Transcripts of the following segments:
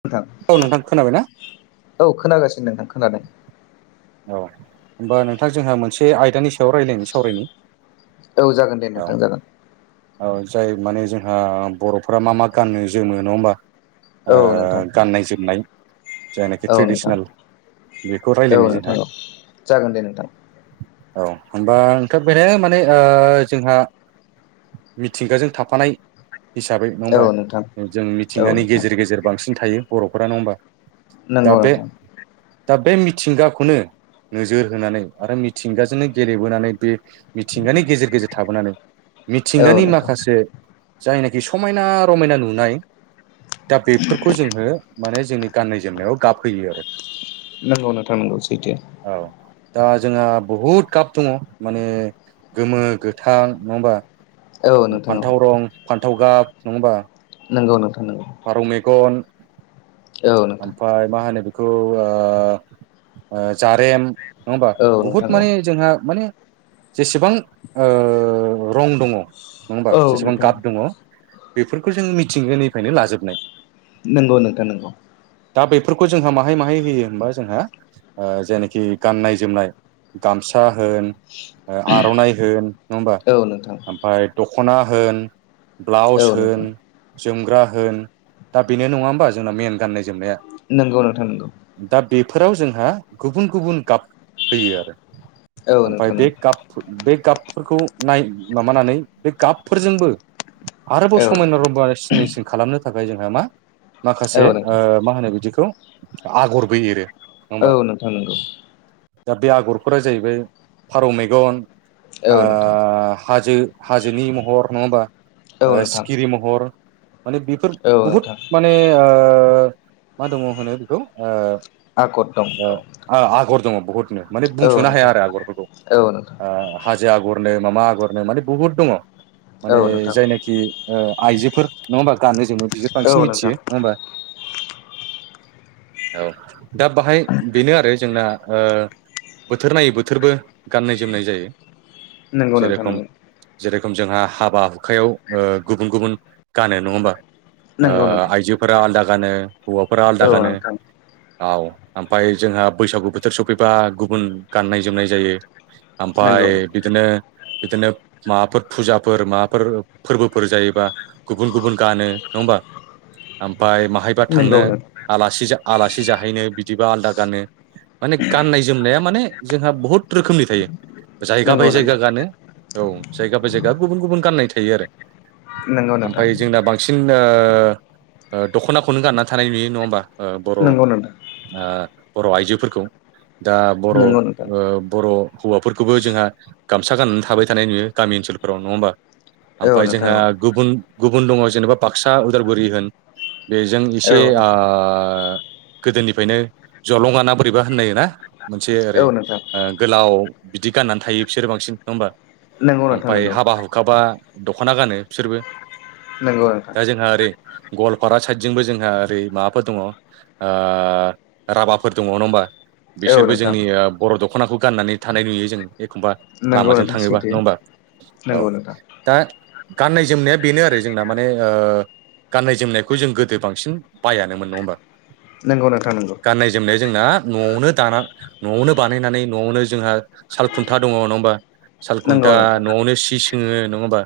नोंथां औ नोंथां खोनाबायना औ खोनागासिनो नोंथां खोनादों। औ होमबा नोंथां जोंहा मोनसे आयदानि सायाव रायलायनि सावरायनि। औ जागोन दे औ नोंथां जागोन। औ जाय माने जोंहा बर'फ्रा मा मा गानो जोमो नङा होमबा? औ ओ नोंथां गाननाय-जोमनाय। जायनाखि औ नोंथां ट्रेडिसनेल बेखौ औ रायलायनि जोंहा। नोंथां जागोन दे नोंथां। औ होमबा नोंथां बेरैहाय माने ओ जोंहा मिथिंगाजों थाफानाय हिसाबै नङा औ नोंथां होमबा जों औ मिथिंगानि नोंथां गेजेर गेजेर बांसिन थायो बर'फोरा नङा होमबा। दा नोंगौ बे नोंथां। दा बे मिथिंगाखौनो नोजोर होनानै आरो मिथिंगाजोंनो गेलेबोनानै बे मिथिंगानि गेजेर गेजेर थाबोनानै। औ मिथिंगानि नोंथां माखासे जायनाखि समायना-रमायना नुनाय। दा बेफोरखौ जोङो माने जोंनि गाननाय-जोमनायाव गाबहोयो आरो। नंगौ नोंथां नोंगौ सैथो। औ। दा जोंहा बहुद गाब दङ माने गोमो गोथां नङा होमबा? औ नोंथां औ फान्थाव रं फान्थाव गाब नङा होमबा? नंगौ नोंथां नंगौ फारौ मेगन औ नोंथां ओमफाय मा होनो बेखौ ओ जारेम नङा होमबा औ नोंथां बुहुत माने जोंहा माने जेसेबां ओ रं दङ' नङा होमबा औ जेसेबां नोंथां गाब दङ बेफोरखौ जों मिथिंगानिफ्रायनो लाजोबनाय। नोंगौ नोंथां नोंगौ। दा बेफोरखौ जोंहा माहाय माहाय होयो होमबा जोंहा ओ जेनाखि गाननाय-जोमनाय गामसा होन आर'नाइ होन नङा होमबा औ नोंथां ओमफाय दख'ना होन औ ब्लाउस होन नोंथां जोमग्रा होन दा बेनो नङा होमबा जोंना मेन गाननाय-जोमनाया। नोंगौ नोंथां नोंगौ। बेफोराव जोंहा गुबुन गुबुन गाब होयो आरो औ ओमफाय नोंथां बे नंगौ गाप फुर गाप फोरखौ नाय माबानानै बे गाबफोरजोंबो आरोबाव औ समायना नोंथां रबा सिनायसिम खालामनो थाखाय जोंहा मा माखासे औ नोंथां ओ मा होनो बिदिखौ आगरबो एरो। होमबा औ नोंथां नों दा बे आगरफोरा जाहैबाय फारौ मेगन आ औ नोंथां हाजो हाजोनि महर नङा औ होमबा नोंथां सिखिरि महर माने बेफोर औ बहुद नोंथां माने ओ मा दङ होनो बेखौ ओ आगत दं ओ औ आगर दं‌ बुहुद माने औ बुंसनो हाया नोंथां आरो आगर फोरखौ औ नोंथां आं हाजो आगर नो मा मा आगरनो माने बुहुत दङ माने औ नोंथां जायनाखि ओ आइजोफोर नङा होमबा गानो जोमो बिसोर औ बांसिन नोंथां मिथियो नङा होमबा? औ दा बाहाय बेनो आरो जोंना ओ बोथोर नायै बोथोरबो गाननाय जोमनाय जायो। नंगौ नोंथां नंगौ। रोखोम जोंहा हाबा हुखायाव गुबुन गुबुन गानो नङा होमबा? ओ नंगौ नोंथां आइजोफोरा आलदा गानो हौवाफोरा आलदा औ गानो। नोंथां औ ओमफ्राय जोंहा बैसागु बोथोर सफैबा गुबुन गाननाय जोमनाय जायो। नंगौ आमफाय बिदिनो बिदिनो माबाफोर फुजाफोर माबाफोर फोरबोफोर जायोबा गुबुन गुबुन गानो नङा ओमबा? ओमफाय माहायबा नंगौ थांनो नोंथां आलासि-आलासि जाहैनो बिदिबा आलादा गानो माने गाननाय जोमनाया माने जोंहा बहुत रोखोमनि थायो। जायगा बाय नंगौ जायगा गानो औ जायगा बाय जायगा गुबुन गुबुन गाननाय थायो आरो। नोंथां नंगौ नोंथां आमफाय जोंना बांसिन ओ दख'नाखौनो गानना थानाय नुयो नङा ओमबा? ओ बर' नंगौ नोंथां आ बर' आइजोफोरखौ दा बर ओ नंगौ नोंथां बर हौवाफोरखौबो जोंहा गामसा गाननानै थाबाय थानाय नुयो गामि ओनसोलफोराव नङा ओमबा? औ आमफाय नोंथां जोंहा गुबुन गुबुन दङ जेनेबा बाक्सा उदालगुरि होन बेजों औ एसे आ नोंथां गोदोनिफायनो जलंगानाबो बोरैबा होननायोना मोनसे ओरै औ नोंथां ओ गोलाव बिदि गाननानै थायो बिसोरो बांसिन नङा होमबा? नंगौ नोंथां आमफाय नंगौ हाबा हुखाबा दख'ना गानो बिसोरबो। नंगौ नोंथां। दा जोंहा ओरै गवालपारा साइदजोंबो जोंहा ओरै माबाफोर दङ आ राभाफोर दङ नङा ओमबा? औ बिसोरबो नोंथां जोंनि बर' दख'नाखौ गाननानै थानाय नुयो जों। एखमबा नंगौ लामाजों नोंथां थाङोबा नङा सैथो ओमबा औ नंगौ नोंथां दा गाननाय जोमनाया बेनो आरो जोंना माने ओ गाननाय जोमनायखौ जों गोदो बांसिन बायानोमोन नङा ओमबा नंगौ नोंथां नंगौ गाननाय जोमनाय जोंना न'वावनो दाना न'वावनो बानायनानै न'वावनो जोंहा साल खुन्था दङ नङा ओमबा नंगौ सालखुन्था नोंथां न'वावनो सि सोङो नङा होमबा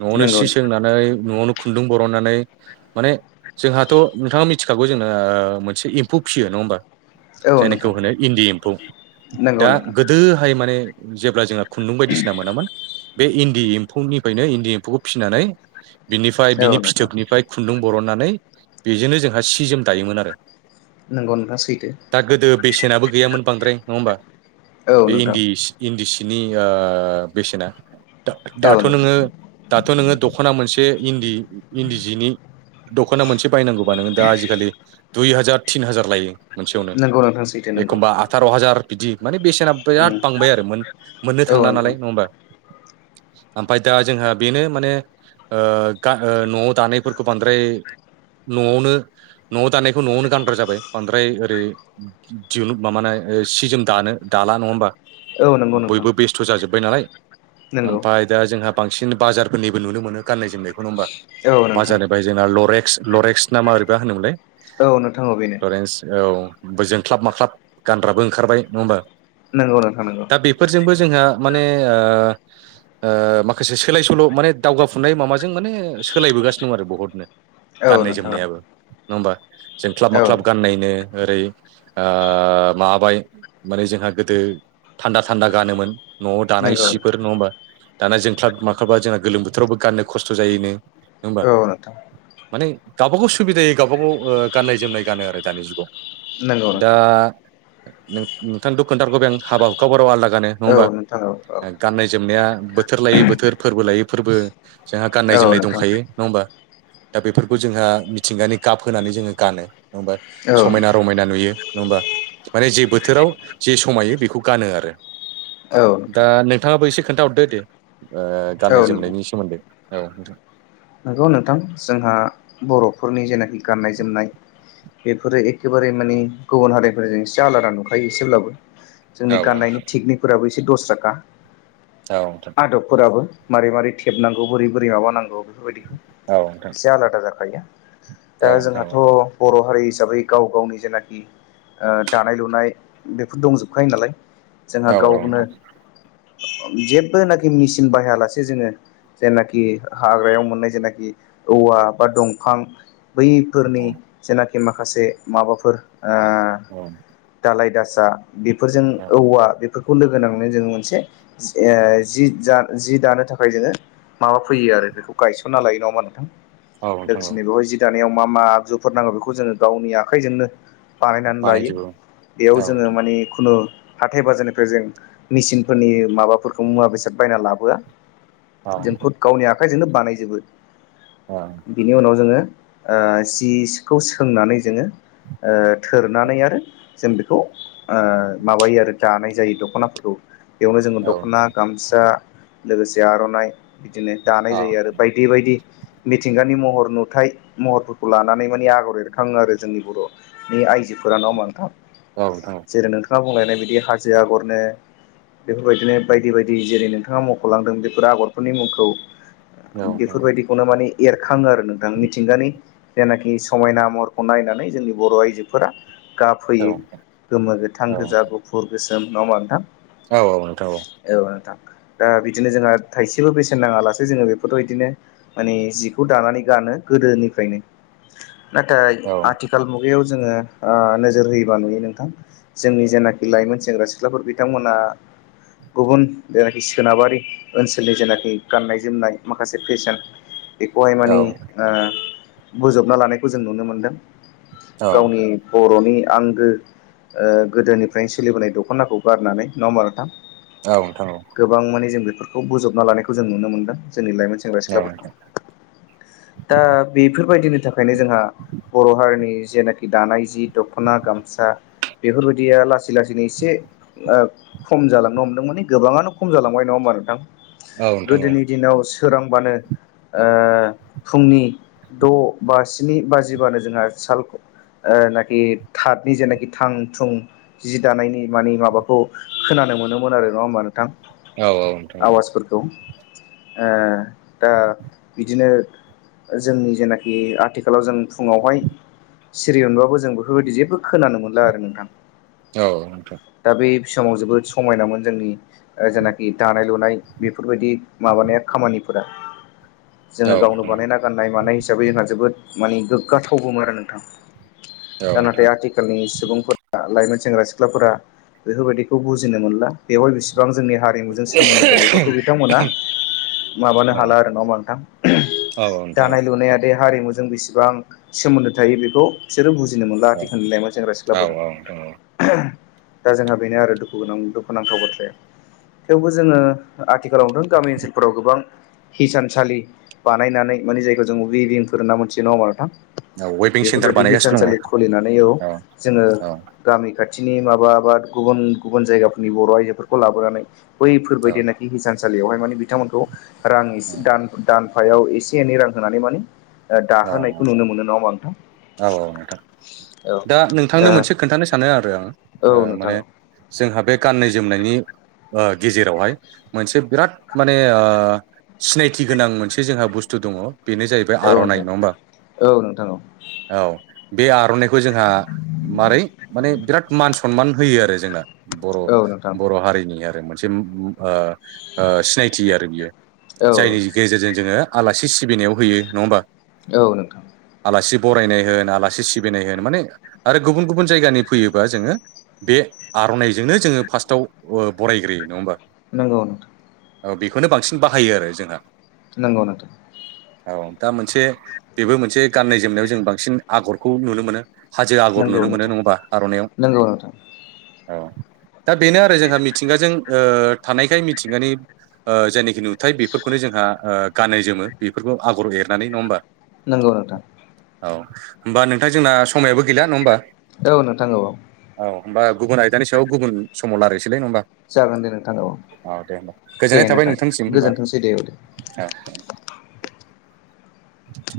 न'वावनो नंगौ सि सोंनानै न'वावनो खुन्दुं बरननानै माने जोंहाथ' नोंथाङा मिथिखागौ जोंनो मोनसे एम्फौ फिसियो न ङा मोसा औ जायनिखौ नोंथां होनो इन्दि एम्फौ नंगौ दा नोंथां गोदोहाय माने जेब्ला जोङा खुन्दुं बायदिसिना मोनामोन बे इन्दि एम्फौनिफ्रायनो इन्दि एम्फौखौ फिसिनानै बिनिफ्राय औ बिनि नोंथां फिथोबनिफ्राय खुन्दुं बरननानै बेजोंनो जोंहा सि जोम दायोमोन आरो नंगौ नोंथां सैथो दा गोदो बेसेनाबो गैयामोन बांद्राय नङा ओमबा औ बे नोंथां इन्दि इन्दि सि बिनि बेसेना औ दाथ' नोंथां नोङो दाथ' नोङो दख'ना मोनसे इन्दि इन्दि जिनि दख'ना मोनसे बायनांगौबा नोङो दा आजिखालि दुइ हाजार तिन हाजार लायो। मोनसेयावनो नंगौ नोंथां सैथो नंगौ एखमबा आथार' हाजार बिदि माने बेसेना बिराद बांबाय आरो मोननो औ थांला नोंथां नालाय नङा ओमबा ओमफ्राय दा जोंहा बेनो माने ओ न'वाव दानायफोरखौ बांद्राय न'वावनो न'वाव दानायखौ न'वावनो गानग्रा जाबाय बांद्राय ओ ओ [unintelligible] माबानाय सि जोम दानो दाला नङामबा औ नंगौ नोंथां बयबो बेस्थ' जाजोब्बाय नालाय नंगौ ओमफ्राय दा जोंहा बांसिन बाजारफोरनिबो नुनो मोनो गानाय जोमनायखौ नङ ओमबा औ नोंथां बाजारनिफ्राय जोंना लरेक्स लरेक्स नामा ओरैबा होनोमोनलाय औ नोंथां अ बेनो बोजों ख्लाब माख्लाब गानग्राबो ओंखारबाय नङा ओमबा नंगौ नोंथां नंगौ। जोंहा माने ओ माखासे सोलाय सोल' माने दावगाफुनाय माबाजों माने सोलायबोगासिनो दं आरो बहुतनो औ गाननाय नोंथां जोमनायाबो नङा होमबा जोंख्लाब औ माख्लाब गाननाय नो ओरै माबाबाय माने जोंहा गोदो थान्दा थान्दा गानोमोन न'आव दानाय नंगौ सिफोर नङा होमबा दाना जोंख्लाब माख्लाबा जोंना गोलोम बोथोरावबो गाननो खस्थ' जायोनो नङा होमबा औ नोंथां माने गावबागाव सुबिदायै गावबा गाव गाननाय जोमनाय गानो आरो दानि जुगाव नांगौ नोंथां नोंथां थ खोन्था बोबाय आं बे हाबा हुखाब बाराव आलदा गानो नङा औ होमबा नोंथां औ औ गाननाय जोमनाया बोथोर लायै बोथोर फोरबो लायै फोरबो जोंहा गाननाय औ जोमनाय नोंथां दंखायो नङा होमबा दा बेफोरखौ जोंहा मिथिंगानि गाब होनानै जोङो गानो नङा होनबा औ समायना रमायना नुयो नङा होमबा माने जे बोथोराव जे समायो बेखौ गानो आरो दा नोंथां नोंथाङाबो एसे खोन्थाहरदो दे गाननाय औ नोंथां जोमनायनि सोमोन्दै औ नोंथां नंगौ नोंथां जोंहा बर'फोरनि जेनाखि गाननाय जोमनाय बेफोरो एखेबारे माने गुबुन हारिफोरजों एसे आलादा नुखायो एसेब्लाबो जोंनि औ गाननायनि टेकनिकफोराबो एसे दसारा खा औ नोंथां आदबफोराबो मारै मारै थेबनांगौ बोरै बोरै मा नांगौ बेफोर औ नोंथां एसे आलादा जाखायो औ दा नोंथां औ जोंहाथ' बर' हारि हिसाबै गाव गावनि जेनाखि दानाय लुनाय बेफोर दंजोबखायो नालाय जोंहा औ औ गावनो नोंथां जेबोनाखि मेचिन बाहायालासे जोङो जायनाखि हाग्रायाव मोननाय जेनाखि औवा बा दंफां औ बैफोरनिना माखासे माबाफोर औ दालाय दासा बेफोरजों औ औवा बे बेफोरखौ लोगो नांनानै जोङो मोनसे जि जि दानो थाखाय जोङो माबा फैयो आरो बेखौ गायसनना लायो नङा होनबा औ नोंथां नोंथां औ दोखिनि बेहाय जि दानो। मा मा आगजुफोर नांगौ बेखौ जों गावनि आखायजोंनो। बानायनानै लायो बानायजोबो बेयाव औ जोङो नोंथां माने खुनु हाथाय बाजारनिफ्राय जों मेसिनफोरनि माबाफोरखौ मुवा बेसाद बायना लाबोआ। औ जोंखौ गावनि आखाइजोंनो बानायजोबो बिनि उनाव जोङो। जिखौ सोंनानै जोङो। थोरनानै आरो जों बेखौ माबायो आरो जानाय जायो दख'नाफोरखौ। बेयावनो जोङो औ दख'ना औ गामसा लोगोसे आर'नाइ बिदिनो दानाय औ जायो आरो बायदि। बिदि मिथिंगा। दानि महर नुथाइ महरफोरखौ लानानै माने आगर एरखाङो आरो जोंनि बर'नि आइजोफोरा नाडा़ होनबा नोंथां। औ नोंथां जेरै नोंथाङा बुंलायनाय बिदि हाजो आगरनो बेफोरबायदिनो बायदि बायदि जेरै नोंथाङा मख'लांदों बेफोरो आगरफोरनि मुंखौ। औ बेफोरबायदिखौनो माने एरखाङो आरो नोंथां मिथिंगानि जेनाखि समायना महरखौ नायनानै जोंनि बर' आइजोफोरा गाब औ होयो गोमो गोथां औ गोजा गुफुर गोसोम नङा होनबा नोंथां औ औ नोंथां ओ औ नोंथां दा बिदिनो जोंहा थाइसेबो बेसेन नाङालासो जोङो बे बेखौथ' बिदिनो माने जिखौ दानानै गानो गोदोनिफ्रायनो। नाथाय औ आथिखाल मुगायाव जोङो नोजोर होयोबा नुयो नोंथां जोंनि जेनाखि लाइमोन सेंग्रा सिख्लाफोर बिथांमोना गुबुन जेनाखि सोनाबारि ओनसोलनि जेनाखि गाननाय जोमनाय माखासे फेसन बेखौहाय औ मानिे बोजबना लानायखौ जों नुनो मोनदों। गावनि बर'नि आंगो गोदोनिफ्रायनो सोलिबोनाय दख'नाखौ गारनानै नडा होनबा' नोंथां। औ नोंथां औ नोंथां औ गोबां माने जों बेफोरखौ बोजबना लानायखौ जों नुनो मोनदों। जोंनि लाइमोन सेंग्रा सिख्लाफोरखौ दा बेफोरबायदिनि थाखायनो जोंहा बर' हारिनि जेनाखि दानाय जि दख'ना गामसा। बेफोरबायदिया लासै लासैनो एसे खम जालांनो हमदों माने गोबाङानो खम जालांबाय नङा हो बां नोंथां औ नोंथां [unintelligible] सोरांबानो फुंनि द' बा स्नि बाजिबानो जोंहा साल नाखि थादनि जेनाखि थां थुं जि दानायनि मानि माबाखौ खोना नो मोनोमोन आरो नङा होमबा नोंथां औ नोंथां औ नोंथां औ नोंथां आवाजफोरखौ दा बिदिनो जोंनि जेनाखि आथिखालाव जों फुङावहाय सिरि मोनबाबो जों बेफोरबायदि जेबो खोनानो मोनला आरो नोंथां। औ नोंथां दा बे समाव जोबोद समायनामोन जोंनि जेनाखि दानाय लुनाय बेफोरबायदि माबानाया। खामानिफोरा जोङो गावनो बानायना गाननाय मानाय हिसाबै जोंहा जोबोद। माने गोग्गाथावबोमोन आरो नोंथां दानाथ' आथिखालनि सुबुंफोरा लाइमोन। सेंग्रा सिख्लाफोरा बेफोरबायदिखौ बुजिनो मोनला बेवाय बिसि बां जोंनि हारिमुजों सोमोन्दो दं बेफोरखौ बिथांमोना माबानो हाला आरो ना नोंथां औ दानाय लुनाया। बे हारिमुजों बेसेबां सोमोन्दो थायो बेखौ बिसोर बुजि नो मोनला आथिखालनि लाइमोन सेंग्रा सिख्लाफोर नोंथां औ दा जोंहा बेनो आरो दुखुनां दुखुनांथाव बाथ्राया। थेवबो जोङो आथिखालाव नुदों गामि ओनसोलफोराव गोबां हिसानसालि बानायनानै माने जायखौ जों उइबिंफोर होनना मोनथियो नङा होमबा नोंथां। वेबिं सेन्टार बेफोरबायदि बानायगासिनो हिसानसालि दङ खुलिनानै औ जोङो औ औ गामि खाथि खाथिनि माबा [unintelligible] गुबुन गुबुन जायगाफोरनि बर' आइजोफोरखौ लाबोनानै औ बैफोरबायदिनाखि हिसानसालि। लियावहाय माने बिथांमोनखौ रां इसे दान-दानफायाव एसे एनै रां होनानै माने ओ औ दाहोनायखौ नुनो मोनो नङा होमबा नोंथां औ औ नोंथां औ दा नोंथांनो मोनसे खोन्थानो सानो आरो आं ओ नोंथां माने औ जोंहा बे गाननाय जोमनायनि गेजेरावहाय मोनसे बिराद माने सिनायथि गोनां मोनसे जोंहा बुस्थु दङ बेनो जाहैबाय आर'नाइ नङा होमबा औ नोंथां औ औ बे आर'नाइखौ जोंहा मारै माने बिराद मान सनमान होयो आरो जोंना बर' औ नोंथां औ नोंथां बर' हारिनि आरो मोनसे ओ ओ सिनायथि आरो बियो औ जायनि गेजेरजों जोङो आलासि सिबिनायाव होयो नङा होमबा औ नोंथां आलासि बरायनाय होन आलासि सिबिनाय होन माने आरो गुबुन गुबुन जायगानि फैयोबा जोङो बे आर'नाइजोंनो जोङो फार्स्टआव बरायग्रोयो नङा होमबा नोंगौ औ बेखौनो बांसिन बाहायो आरो जोंहा नोंगौ नोंथां औ दा मोनसे बेबो मोनसे गाननाय जोमनायाव जों बांसिन आगरखौ नुनो मोनो हाजो आगर नंगौ नुनो मोनो नोंथां नङाबा आर'नायाव नंगौ नोंथां औ दा बेनो आरो जोंहा मिथिंगाजों ओ थानायखाय मिथिंगानि ओ जेनोखि नुथाय बेफोरखौनो जोंहा ओ गानै जोमो बेफोरखौ आगर' एरनानै नङा होमबा नोंगौ नोंथां औ होमबा नोंथां जोंना समायाबो गैला नङा होमबा औ नोंथां औ औ औ होमबा गुबुन आयदानि सायाव गुबुन समाव लारायसैलाय नङा होमबा जागोन दे नोंथां औ दे होमबा दे गोजोननाय थाबाय नोंथां नोंथांनिसिम होमबा औ गोजोनथोंसै दे दे दे [inaudible]